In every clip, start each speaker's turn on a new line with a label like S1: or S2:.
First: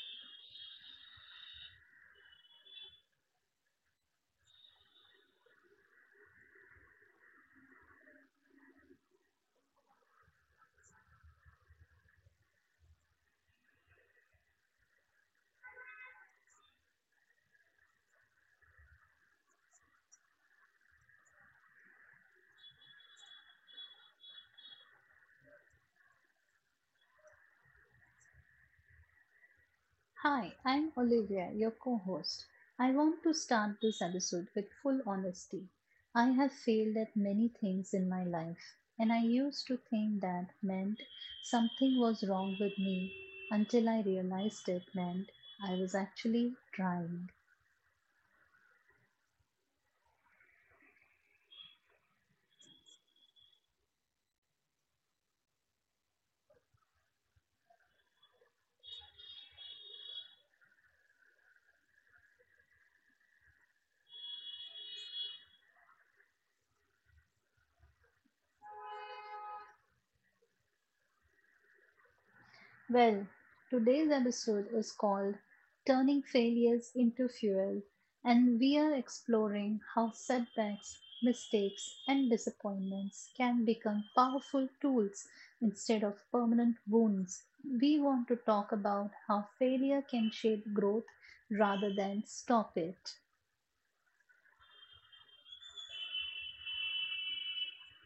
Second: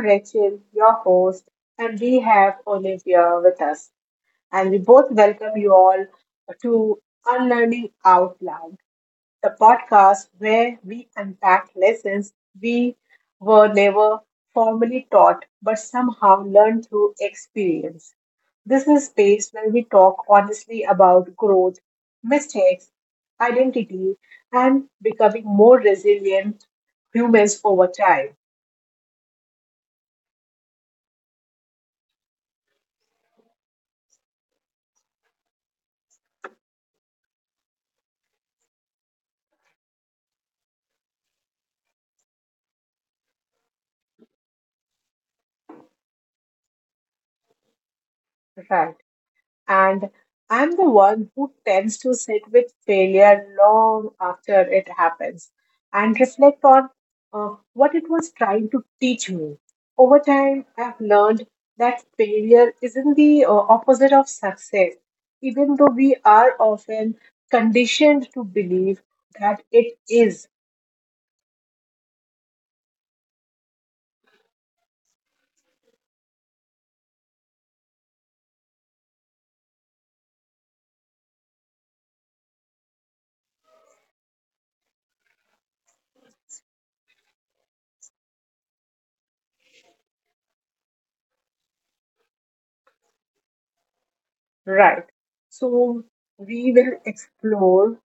S1: Rachel, your host, and we have Olivia with us. And we both welcome you all to Unlearning Out Loud, the podcast where we unpack lessons we were never formally taught but somehow learned through experience. This is a space where we talk honestly about growth, mistakes, identity, and becoming more resilient humans over time.
S2: Hi, I'm Olivia, your co host. I want to start this episode with full honesty. I have failed at many things in my life, and I used to think that meant something was wrong with me until I realized it meant I was actually trying.
S1: Right. And I'm the one who tends to sit with failure long after it happens and reflect on what it was trying to teach me. Over time, I've learned that failure isn't the opposite of success, even though we are often conditioned to believe that it is.
S2: Well, today's episode is called Turning Failures into Fuel, and we are exploring how setbacks, mistakes, and disappointments can become powerful tools instead of permanent wounds. We want to talk about how failure can shape growth rather than stop it.
S1: Right. So we will explore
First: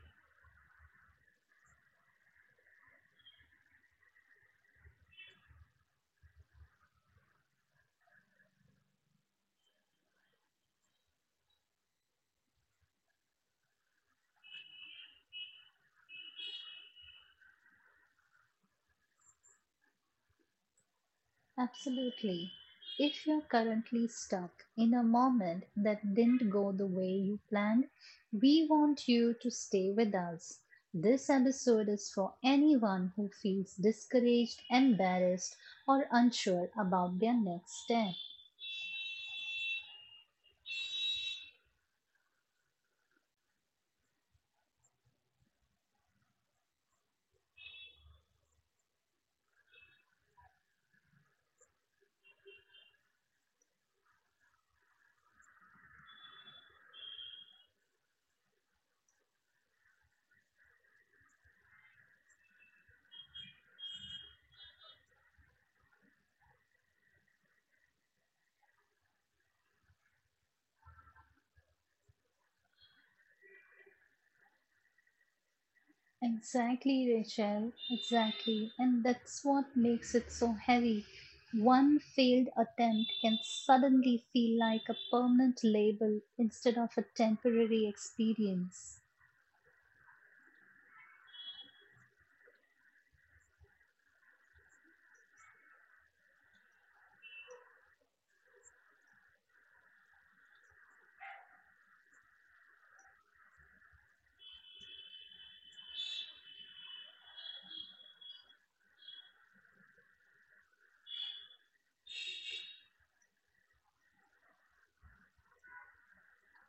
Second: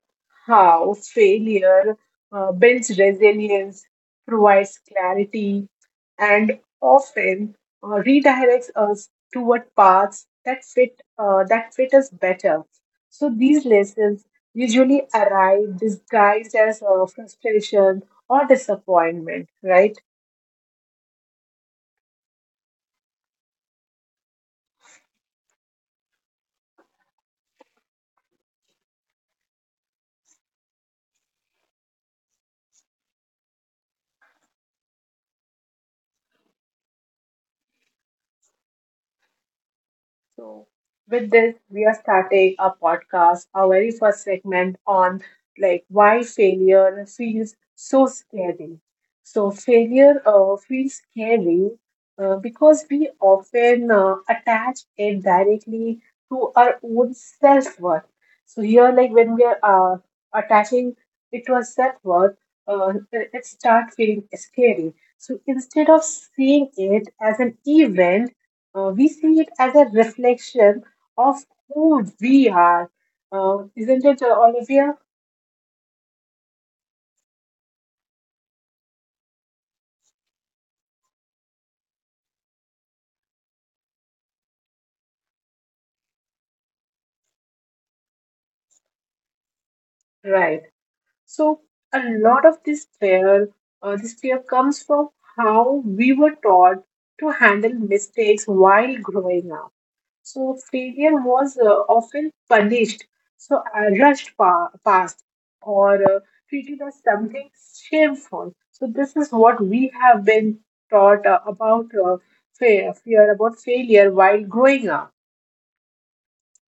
S1: how failure builds resilience, provides clarity, and often redirects us toward paths that fit us better. So these lessons usually arrive disguised as frustration or disappointment, right?
S2: Absolutely. If you're currently stuck in a moment that didn't go the way you planned, we want you to stay with us. This episode is for anyone who feels discouraged, embarrassed, or unsure about their next step.
S1: So, with this, we are starting our podcast, our very first segment on like why failure feels so scary. So, failure feels scary because we often attach it directly to our own self worth. So, here, like when we are attaching it to our self worth, it start feeling scary. So, instead of seeing it as an event, we see it as a reflection of who we are. Isn't it, Olivia?
S2: Exactly, Rachel. Exactly. And that's what makes it so heavy. One failed attempt can suddenly feel like a permanent label instead of a temporary experience.
S1: Right. So, a lot of this fear comes from how we were taught to handle mistakes while growing up. So failure was often punished, so rushed past, or treated as something shameful. So this is what we have been taught about fear about failure while growing up.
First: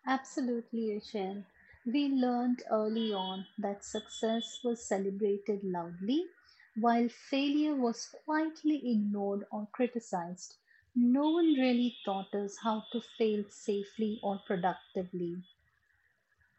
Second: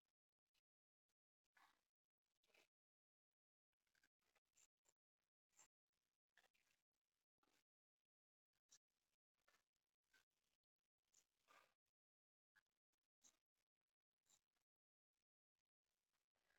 S2: Absolutely, Rachel. We learned early on that success was celebrated loudly, while failure was quietly ignored or criticized. No one really taught us how to fail safely or productively.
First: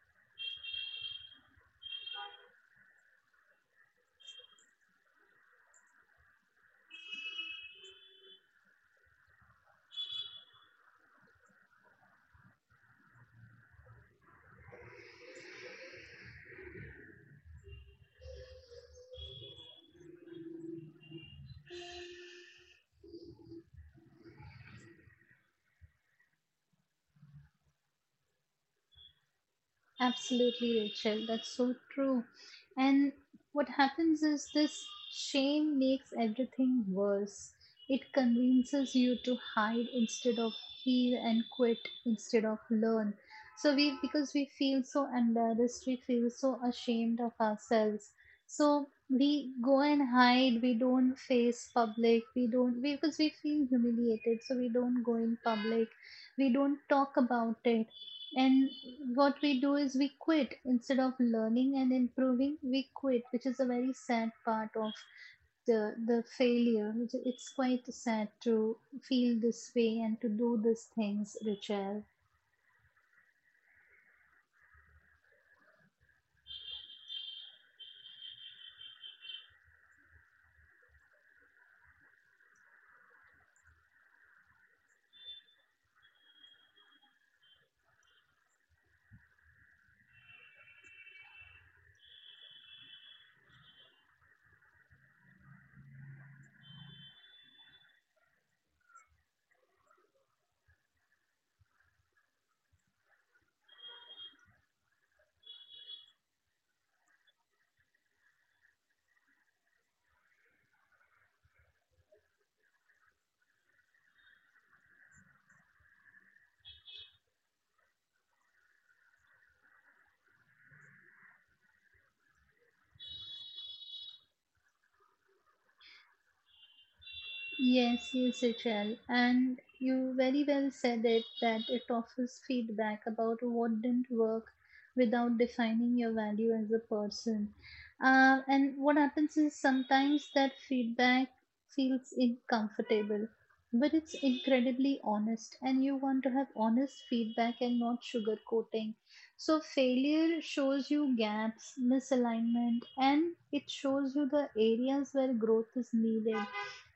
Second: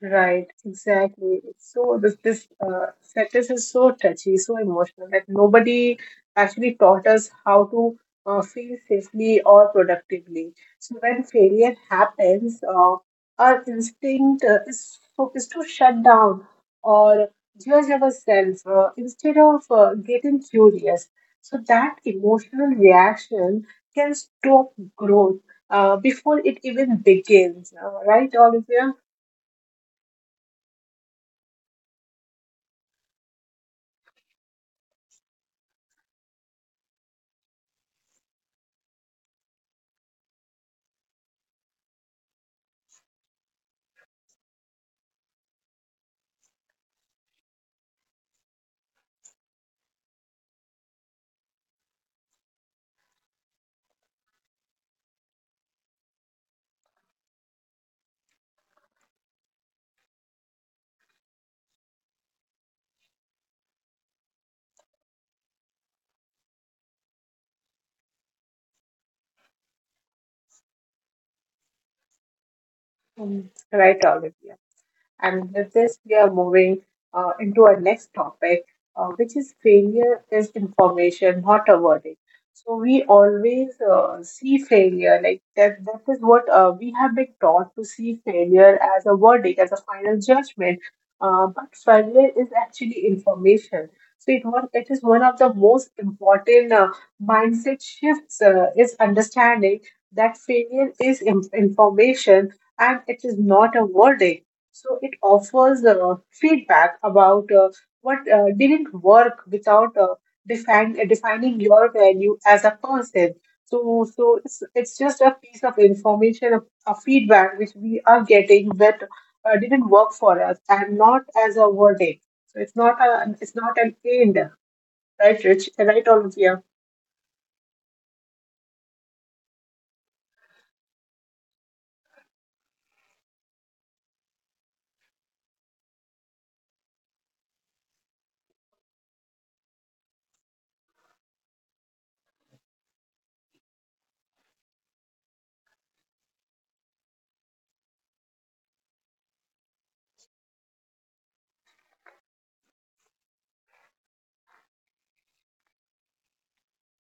S1: Right, exactly. It's so this status is so touchy, so emotional that nobody actually taught us how to feel safely or productively. So when failure happens, our instinct is to shut down or judge ourselves instead of getting curious. So that emotional reaction can stop growth before it even begins. Right, Olivia?
S2: Absolutely, Rachel. That's so true. And what happens is this shame makes everything worse. It convinces you to hide instead of heal and quit instead of learn. So we because we feel so embarrassed, we feel so ashamed of ourselves. So we go and hide, we don't face public, we don't we, because we feel humiliated, so we don't go in public, we don't talk about it and what we do is we quit instead of learning and improving, we quit, which is a very sad part of the failure. It's quite sad to feel this way and to do these things, Richard.
S1: Right, Olivia. And with this, we are moving into our next topic, which is failure is information, not a verdict. So we always see failure like that. That is what we have been taught to see failure as a verdict, as a final judgment. But failure is actually information. So it is one of the most important mindset shifts is understanding that failure is information and it is not a verdict. So it offers feedback about what didn't work without defining your value as a person. So, it's just a piece of information, a feedback which we are getting that didn't work for us, and not as a verdict. So it's not an end, right, Rich? Right, Olivia?
S2: Yes, yes, it will. And you very well said it that it offers feedback about what didn't work without defining your value as a person. And what happens is sometimes that feedback feels uncomfortable, but it's incredibly honest, and you want to have honest feedback and not sugarcoating. So, failure shows you gaps, misalignment, and it shows you the areas where growth is needed.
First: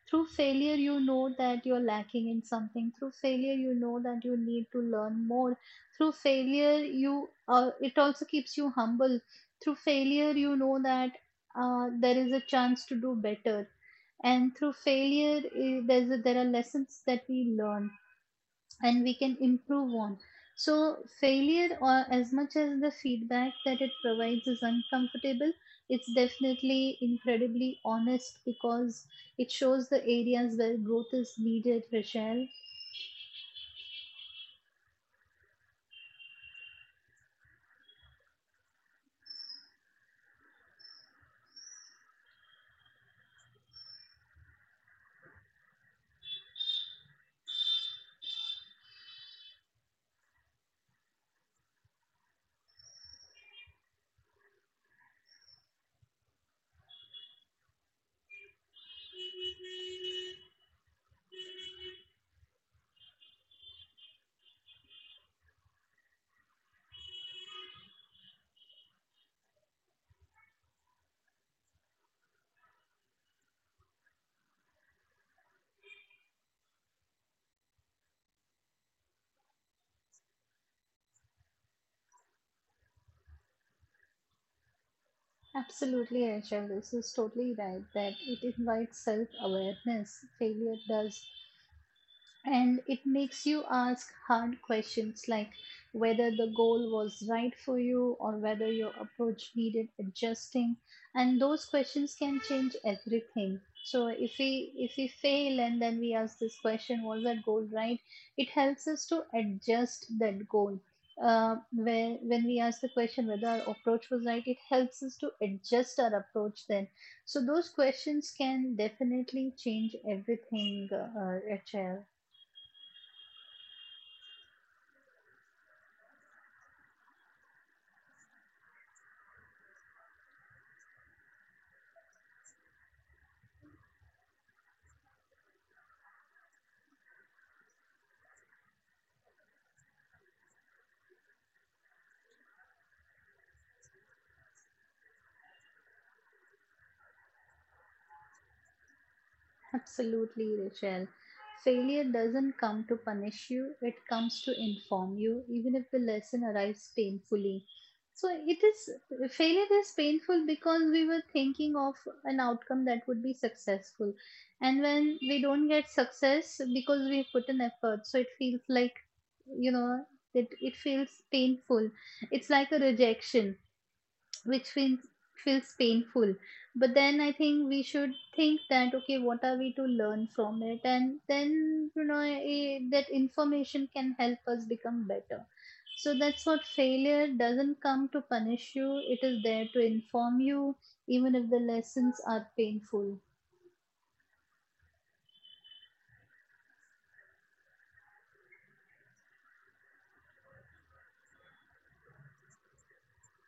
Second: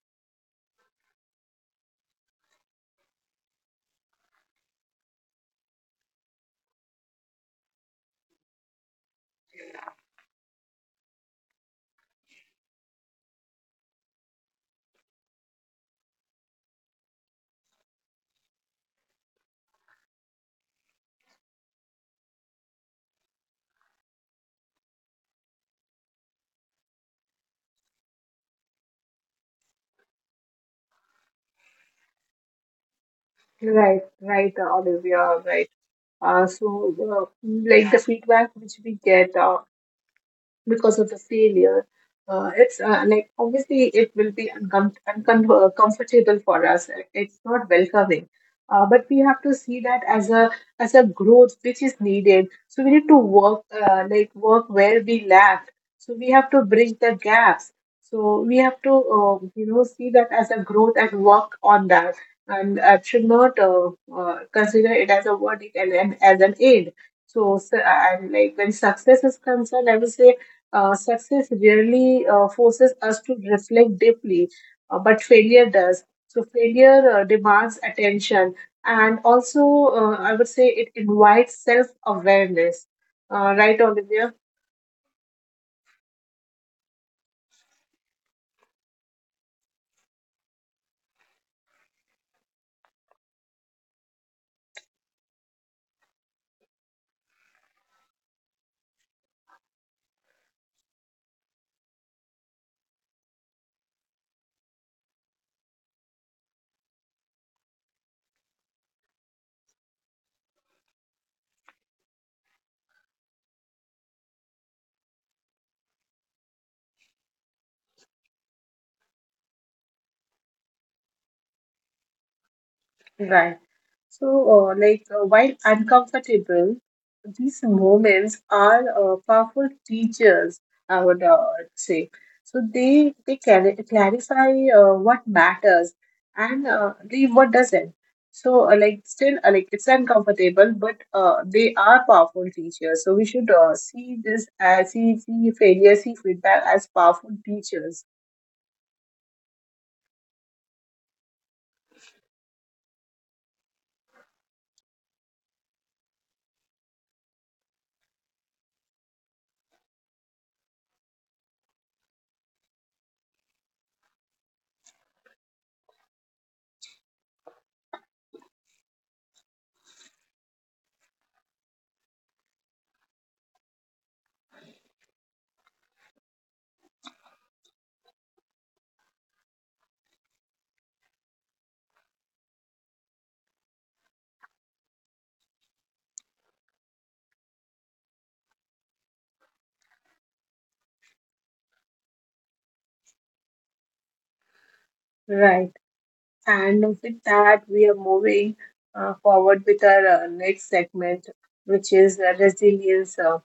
S2: Through failure you know that you're lacking in something. Through failure you know that you need to learn more. Through failure you it also keeps you humble. Through failure you know that there is a chance to do better, and through failure there's there are lessons that we learn and we can improve on. So, failure, or as much as the feedback that it provides is uncomfortable, it's definitely incredibly honest because it shows the areas where growth is needed, Rachel.
S1: Right, Olivia, right. Like the feedback which we get because of the failure. It's Like obviously it will be comfortable for us. It's not welcoming, but we have to see that as a growth which is needed. So we need to work like work where we lack. So we have to bridge the gaps. So we have to you know see that as a growth and work on that. And should not consider it as a verdict and as an aid. So, so and like when success is concerned, I would say success really forces us to reflect deeply, but failure does. So, failure demands attention, and also, I would say, it invites self awareness. Right, Olivia?
S2: Absolutely, Rachel, this is totally right that it invites self awareness. Failure does, and it makes you ask hard questions like whether the goal was right for you or whether your approach needed adjusting, and those questions can change everything. So if we fail and then we ask this question, was that goal right, it helps us to adjust that goal. When we ask the question whether our approach was right, it helps us to adjust our approach then. So those questions can definitely change everything, Rachel.
S1: Right. So, while uncomfortable, these moments are powerful teachers, I would say. So they clarify what matters and leave what doesn't. So, still, it's uncomfortable, but they are powerful teachers. So we should see failure, see feedback as powerful teachers,
S2: Absolutely, Rachel. Failure doesn't come to punish you, it comes to inform you, even if the lesson arrives painfully. So it is, failure is painful because we were thinking of an outcome that would be successful. And when we don't get success because we put an effort, so it feels like, you know, it feels painful. It's like a rejection which feels painful. But then I think we should think that okay, what are we to learn from it, and then you know that information can help us become better. So that's what, failure doesn't come to punish you, it is there to inform you, even if the lessons are painful.
S1: right? And with that, we are moving forward with our next segment, which is uh, resilience. Uh,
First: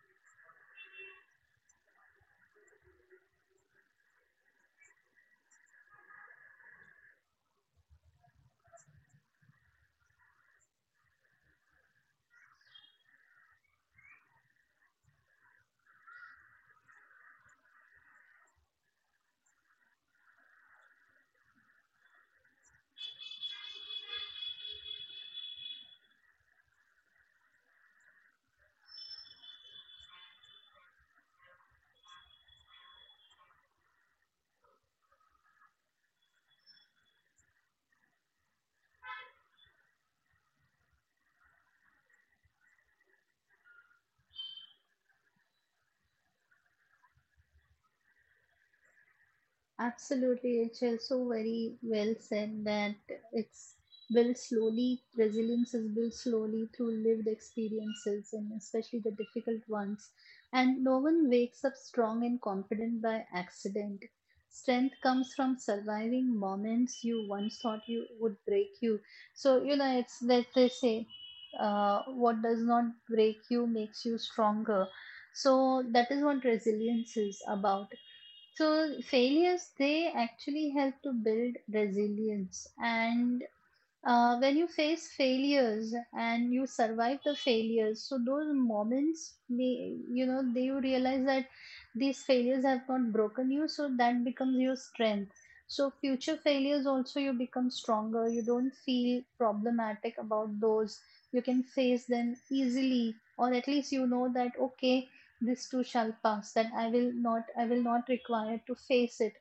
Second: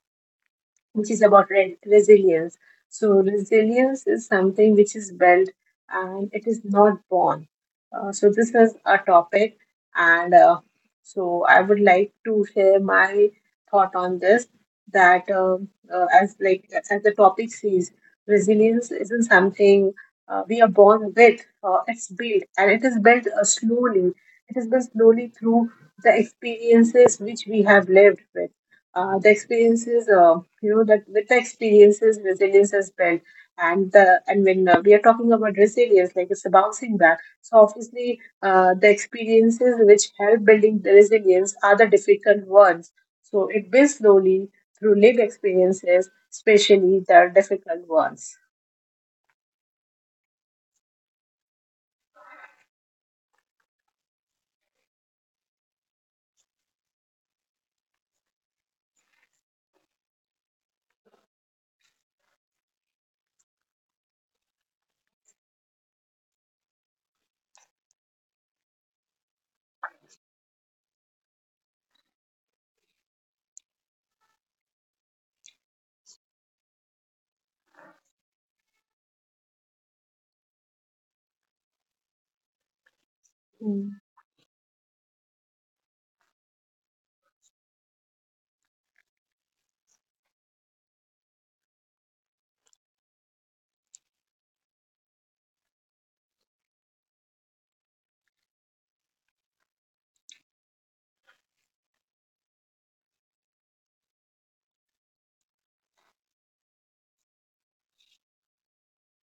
S1: which is about re- resilience. So, resilience is something which is built and it is not born. So, this is a topic, and so I would like to share my thought on this that as like as the topic says, resilience isn't something we are born with. It's built, and it is built slowly. It is built slowly through the experiences which we have lived with the experiences you know that with the experiences resilience is built and the and when we are talking about resilience like it's a bouncing back, so obviously the experiences which help building the resilience are the difficult ones, so it builds slowly through lived experiences, especially the difficult ones.
S2: Absolutely, HL. So very well said that it's built slowly, resilience is built slowly through lived experiences and especially the difficult ones. And no one wakes up strong and confident by accident. Strength comes from surviving moments you once thought you would break you. So, you know, it's that they say, what does not break you makes you stronger. So that is what resilience is about. So failures, they actually help to build resilience. And
S1: Mm.
S2: when you face failures and you survive the failures, so those moments may, you know, they, you realize that these failures have not broken you, so that becomes your strength. So future failures also, you become stronger, you don't feel problematic about those. You can face them easily, or at least you know that okay, this too shall pass, that I will not require to face it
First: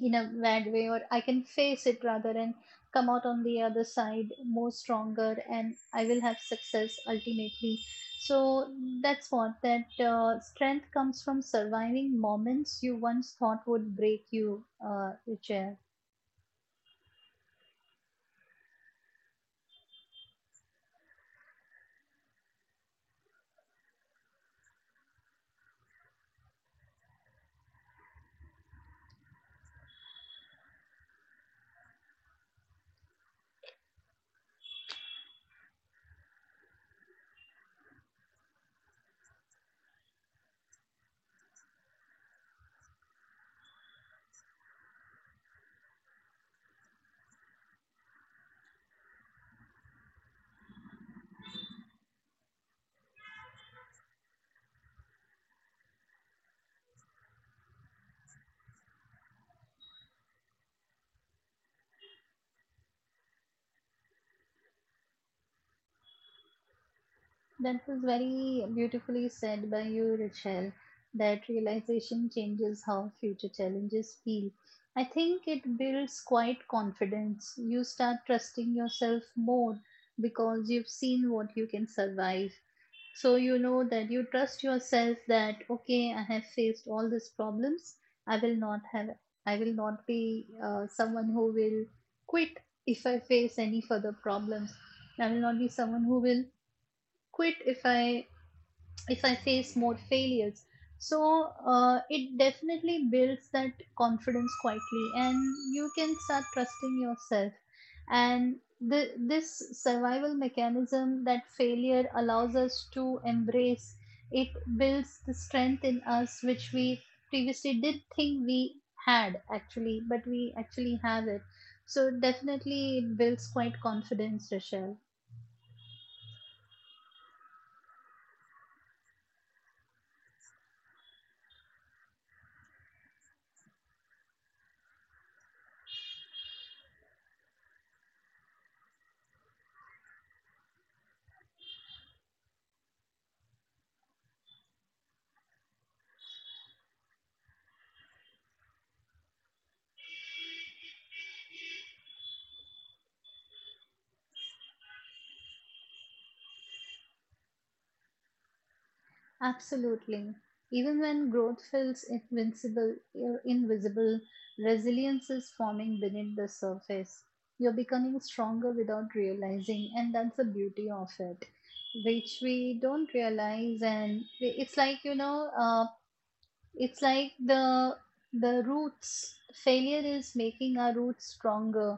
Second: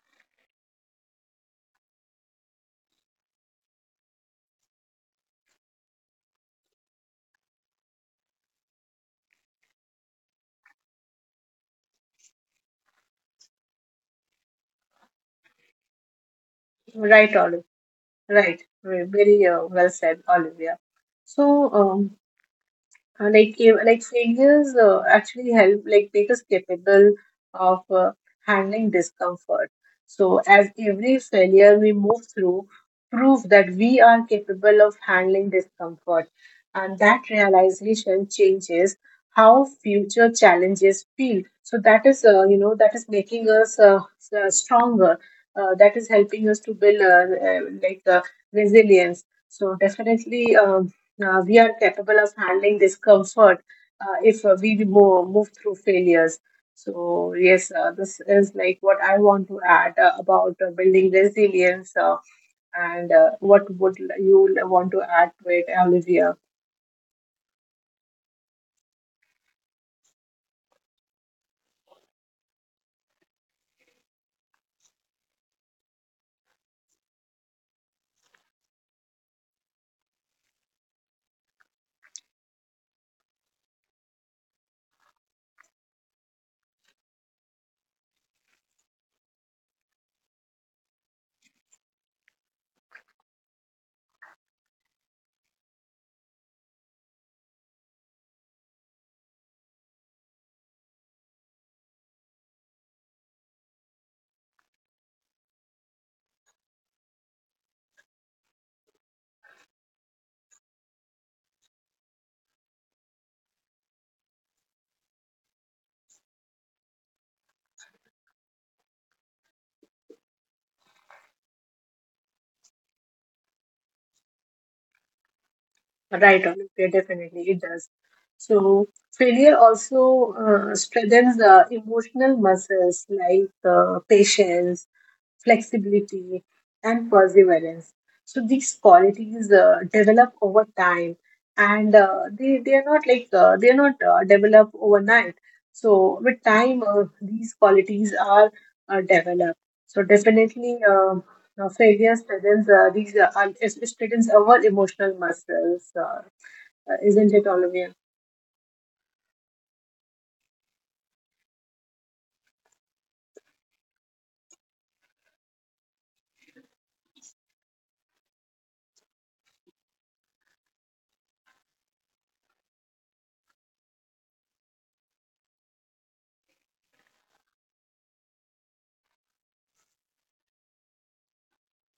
S2: in a bad way, or I can face it rather and come out on the other side more stronger and I will have success ultimately. So that's what, that strength comes from surviving moments you once thought would break you, Richa.
S1: Right, Olive. Right. Very well said, Olivia. So, like like failures actually help like make us capable of handling discomfort, so as every failure we move through prove that we are capable of handling discomfort, and that realization changes how future challenges feel. So that is you know that is making us stronger, that is helping us to build resilience. So definitely we are capable of handling discomfort if we move through failures. So, yes, this is like what I want to add about building resilience, and what would you want to add to it, Olivia?
S2: That was very beautifully said by you, Rachel. That realization changes how future challenges feel. I think it builds quite confidence. You start trusting yourself more because you've seen what you can survive. So you know that you trust yourself that okay, I have faced all these problems. I will not have. I will not be someone who will quit if I face any further problems. I will not be someone who will quit if I face more failures. So it definitely builds that confidence quietly, and you can start trusting yourself. And this survival mechanism that failure allows us to embrace, it builds the strength in us which we previously did think we had actually, but we actually have it. So definitely it builds quite confidence, Rochelle.
S1: Right, Olivia, definitely it does. So, failure also strengthens the emotional muscles like patience, flexibility, and perseverance. So these qualities develop over time, and they are not like they are not develop overnight. So with time, these qualities are developed. So definitely, failure strengthens these it strengthens our emotional muscles, isn't it, Olivia?
S2: Absolutely. Even when growth feels invincible or invisible, resilience is forming beneath the surface. You're becoming stronger without realizing, and that's the beauty of it, which we don't realize. And we- it's like, you know, it's like the roots, failure is making our roots stronger,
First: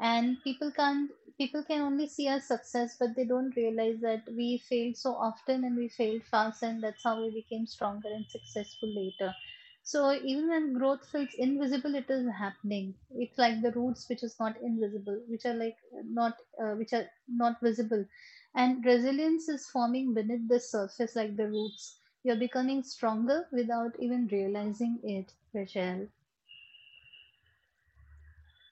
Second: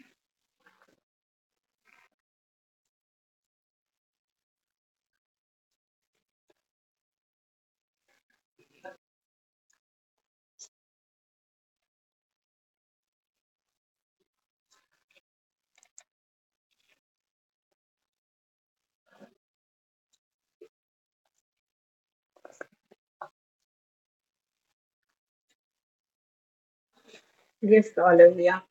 S2: and people can't people can only see our success, but they don't realize that we failed so often and we failed fast, and that's how we became stronger and successful later. So even when growth feels invisible, it is happening. It's like the roots which is not invisible, which are like not which are not visible, and resilience is forming beneath the surface like the roots. You're becoming stronger without even realizing it, Rachel.
S1: Yes, Olivia.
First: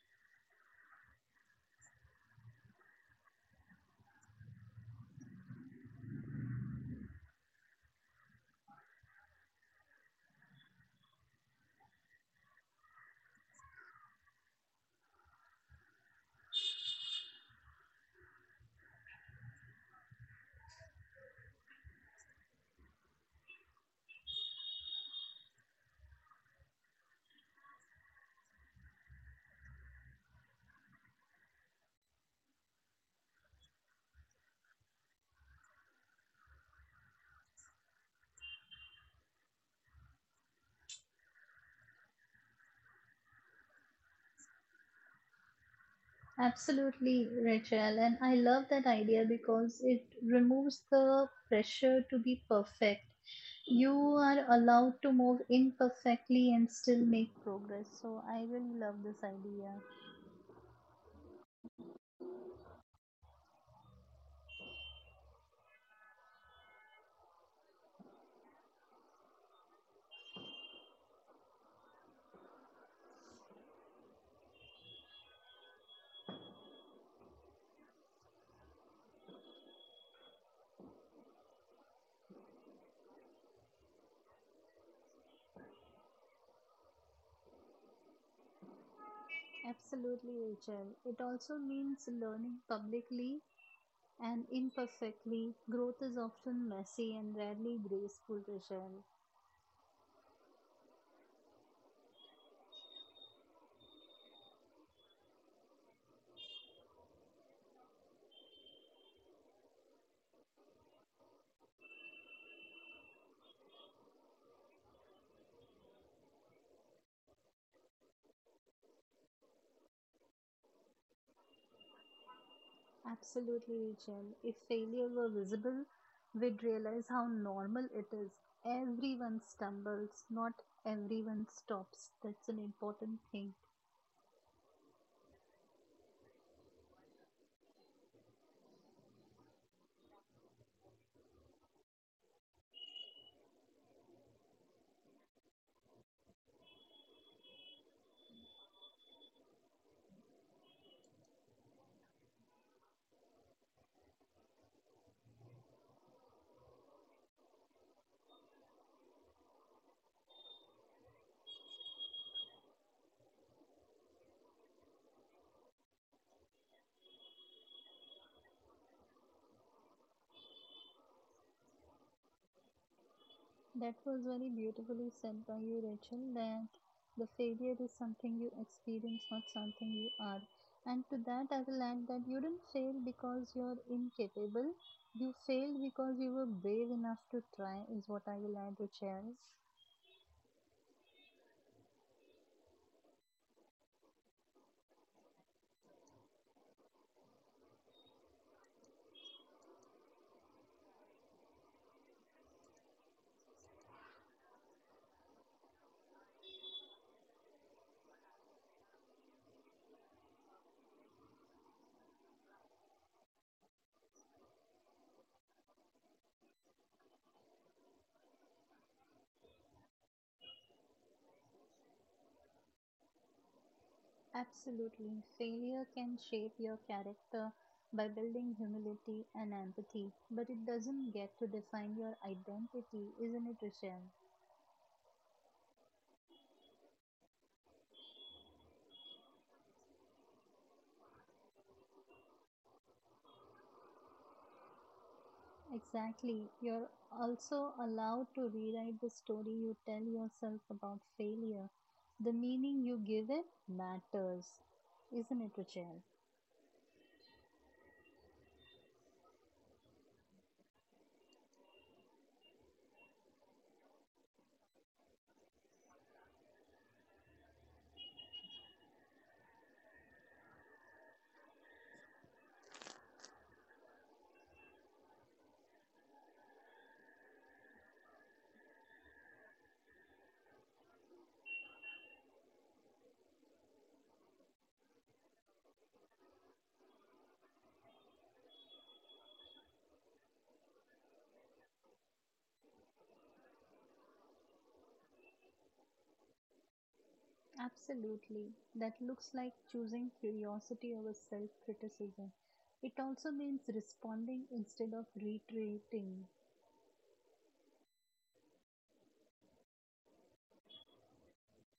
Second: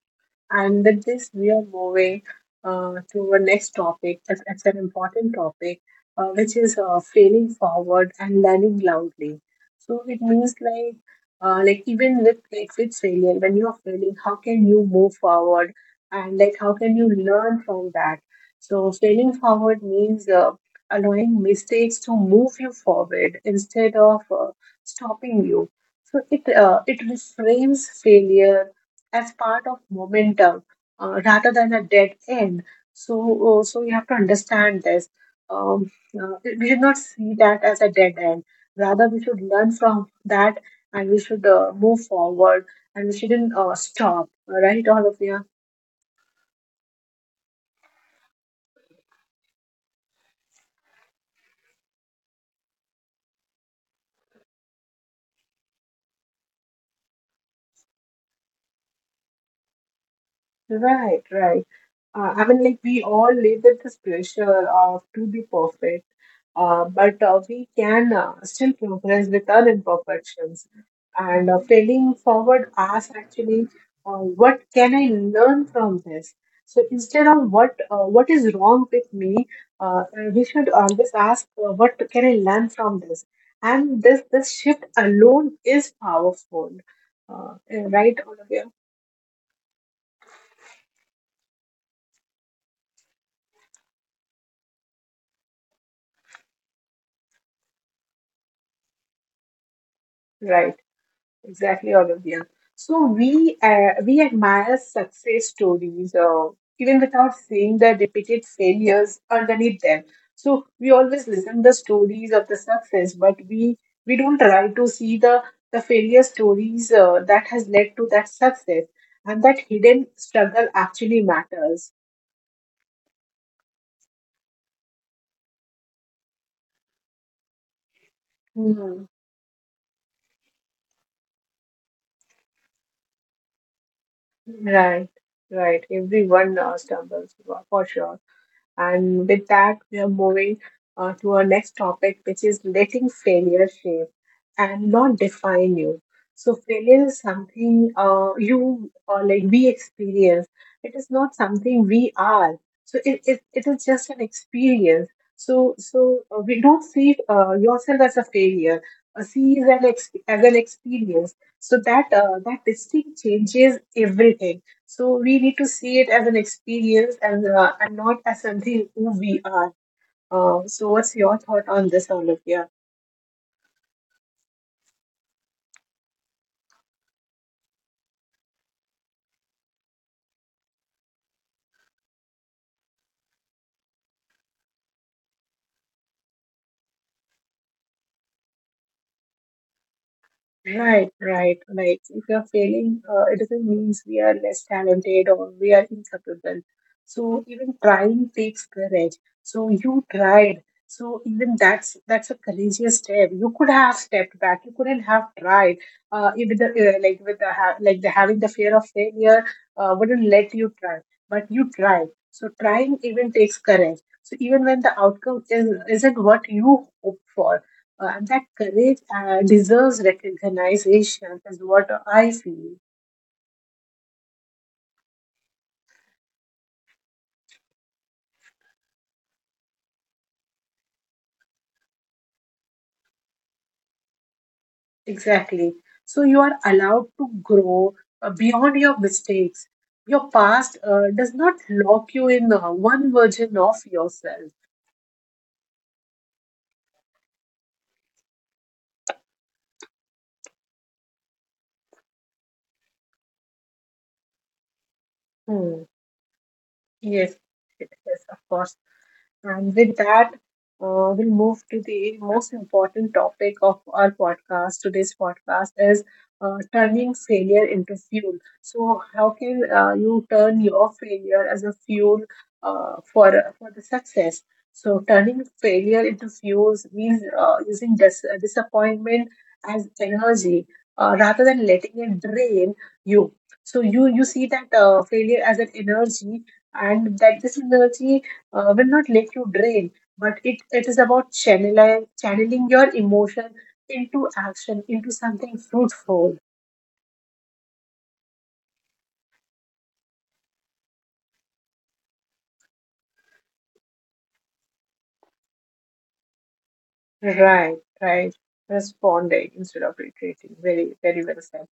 S1: And with this, we are moving to our next topic. It's an important topic, which is failing forward and learning loudly. So it means like even with like with failure, when you are failing, how can you move forward and like how can you learn from that? So failing forward means allowing mistakes to move you forward instead of stopping you. So it reframes failure as part of momentum rather than a dead end. So, so you have to understand this. Um, we should not see that as a dead end. Rather, we should learn from that, and we should move forward, and we shouldn't stop. Right, all of you.
S2: Absolutely, Rachel. And I love that idea because it removes the pressure to be perfect. You are allowed to move imperfectly and still make progress. So I really love this idea.
S1: Right, right. I mean, like we all live with this pressure of to be perfect, but we can still progress with our imperfections. And failing forward, ask actually, what can I learn from this? So instead of what is wrong with me, uh, we should always ask, what can I learn from this? And this shift alone is powerful, right, Olivia?
S2: Absolutely, Rachel. It also means learning publicly and imperfectly. Growth is often messy and rarely graceful, Rachel.
S1: Right. Exactly, Olivia. So we admire success stories, even without seeing the repeated failures underneath them. So we always listen the stories of the success, but we don't try to see the failure stories that has led to that success, and that hidden struggle actually matters.
S2: Absolutely, Jen. If failure were visible, we'd realize how normal it is.
S1: Hmm.
S2: Everyone stumbles, not everyone stops. That's an important thing.
S1: Right, right. Everyone stumbles for sure. And with that, we are moving to our next topic, which is letting failure shape and not define you. So, failure is something you or like we experience. It is not something we are. So, it is just an experience. So, so we don't see yourself as a failure. See it as an experience. So that that distinct changes everything, so we need to see it as an experience and not as something who we are. So what's your thought on this, Olivia?
S2: That was very beautifully said by you, Rachel, that the failure is something you experience, not something you are. And to that, I will add that you didn't fail because you're incapable. You failed because you were brave enough to try, is what I will add, Rachel.
S1: Right, right. Like if we are failing, it doesn't mean we are less talented or we are incapable. So even trying takes courage. So you tried. So even that's a courageous step. You could have stepped back. You couldn't have tried. Even the like the having the fear of failure wouldn't let you try, but you tried. So trying even takes courage. So even when the outcome is isn't what you hope for, and that courage deserves recognition, is what I feel.
S2: Absolutely. Failure can shape your character by building humility and empathy, but it doesn't get to define your identity, isn't it, Rochelle?
S1: Exactly. So you are allowed to grow beyond your mistakes. Your past does not lock you in one version of yourself.
S2: Exactly. You're also allowed to rewrite the story you tell yourself about failure. The meaning you give it matters, isn't it,
S1: Hmm.
S2: Rochelle?
S1: Yes, yes, of course. And with that, we'll move to the most important topic of our podcast. Today's podcast is turning failure into fuel. So, how can you turn your failure as a fuel uh, for for the success? So, turning failure into fuels means using disappointment as energy rather than letting it drain you. So, you see that failure as an energy, and that this energy will not let you drain, but it is about channeling your emotion into action, into something fruitful.
S2: Absolutely. That looks like choosing curiosity over self criticism. It also means responding instead of retreating.
S1: Right, right. Responding instead of retreating. Very, very well said.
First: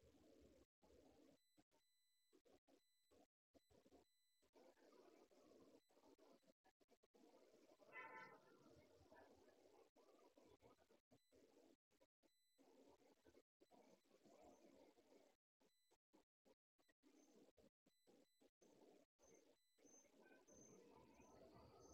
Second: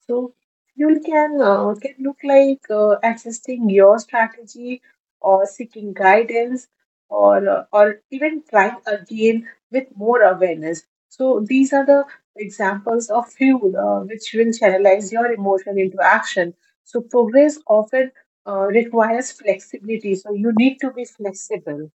S1: So fuel can look like assessing your strategy or seeking guidance or even trying again with more awareness. So these are the examples of fuel which will channelize your emotion into action. So progress often requires flexibility. So you need to be flexible.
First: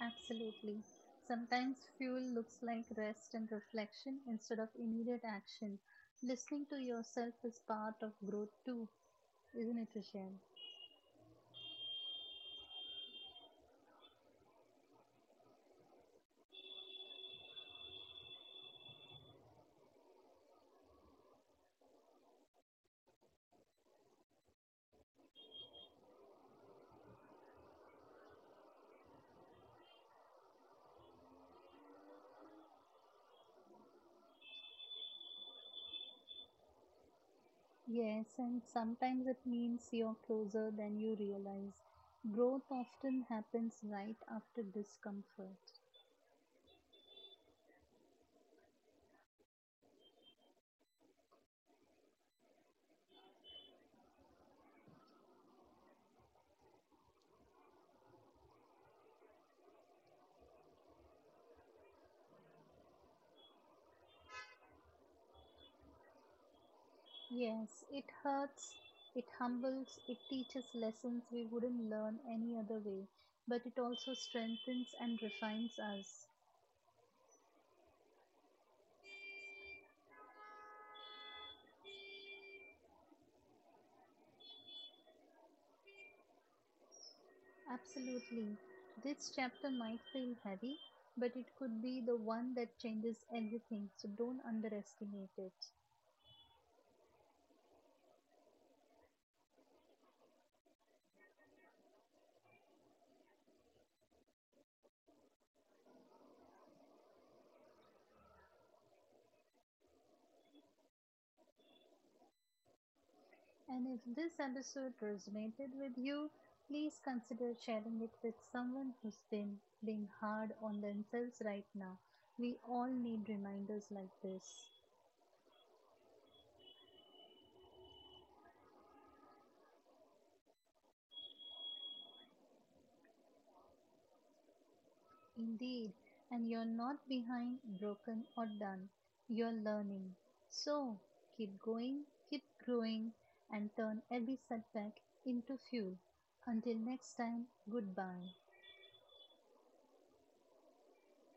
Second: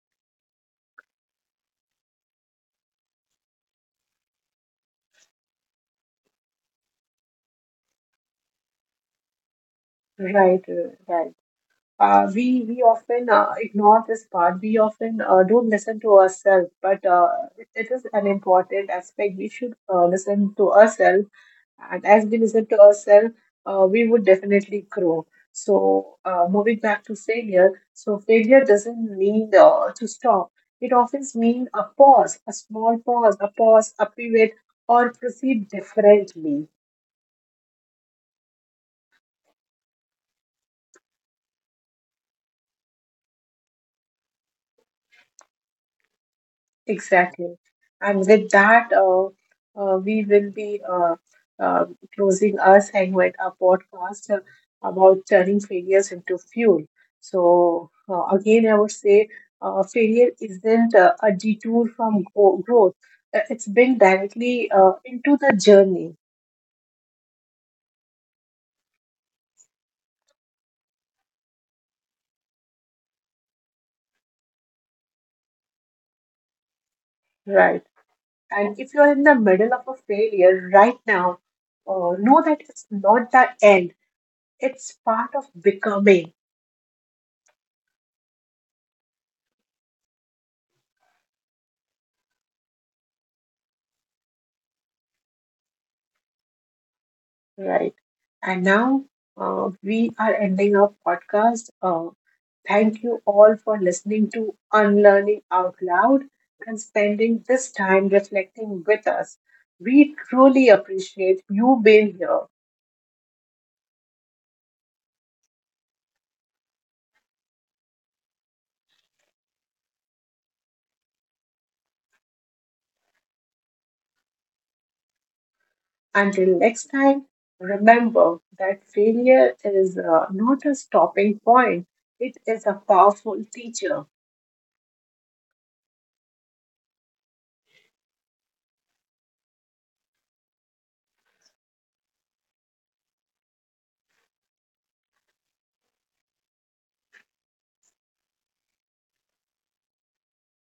S2: Absolutely. Sometimes fuel looks like rest and reflection instead of immediate action. Listening to yourself is part of growth too, isn't it, Rishan?
S1: Right, right. We often ignore this part. We often don't listen to ourselves, but it is an important aspect. We should listen to ourselves, and as we listen to ourselves, we would definitely grow. So, moving back to failure, so failure doesn't mean to stop. It often means a pause, a small pause, a pause, a pivot, or proceed differently.
S2: Yes, and sometimes it means you're closer than you realize. Growth often happens right after discomfort.
S1: Exactly. And with that, we will be uh, closing our segment, our podcast about turning failures into fuel. So, again, I would say failure isn't a detour from growth, it's been directly into the journey,
S2: Yes, it hurts, it humbles, it teaches lessons we wouldn't learn any other way, but it also strengthens and refines us.
S1: right? And if you're in the middle of a failure right now, know that it's not the end, it's part of becoming.
S2: Absolutely. This chapter might feel heavy, but it could be the one that changes everything, so don't underestimate it.
S1: Right. And now we are ending our podcast. Thank you all for listening to Unlearning Out Loud and spending this time reflecting with us. We truly appreciate you being here.
S2: And if this episode resonated with you, please consider sharing it with someone who's been being hard on themselves right now. We all need reminders like this.
S1: Until next time, remember that failure is not a stopping point, it is a powerful teacher.
S2: Indeed, and you're not behind, broken, or done. You're learning. So keep going, keep growing, and turn every setback into fuel. Until next time, goodbye.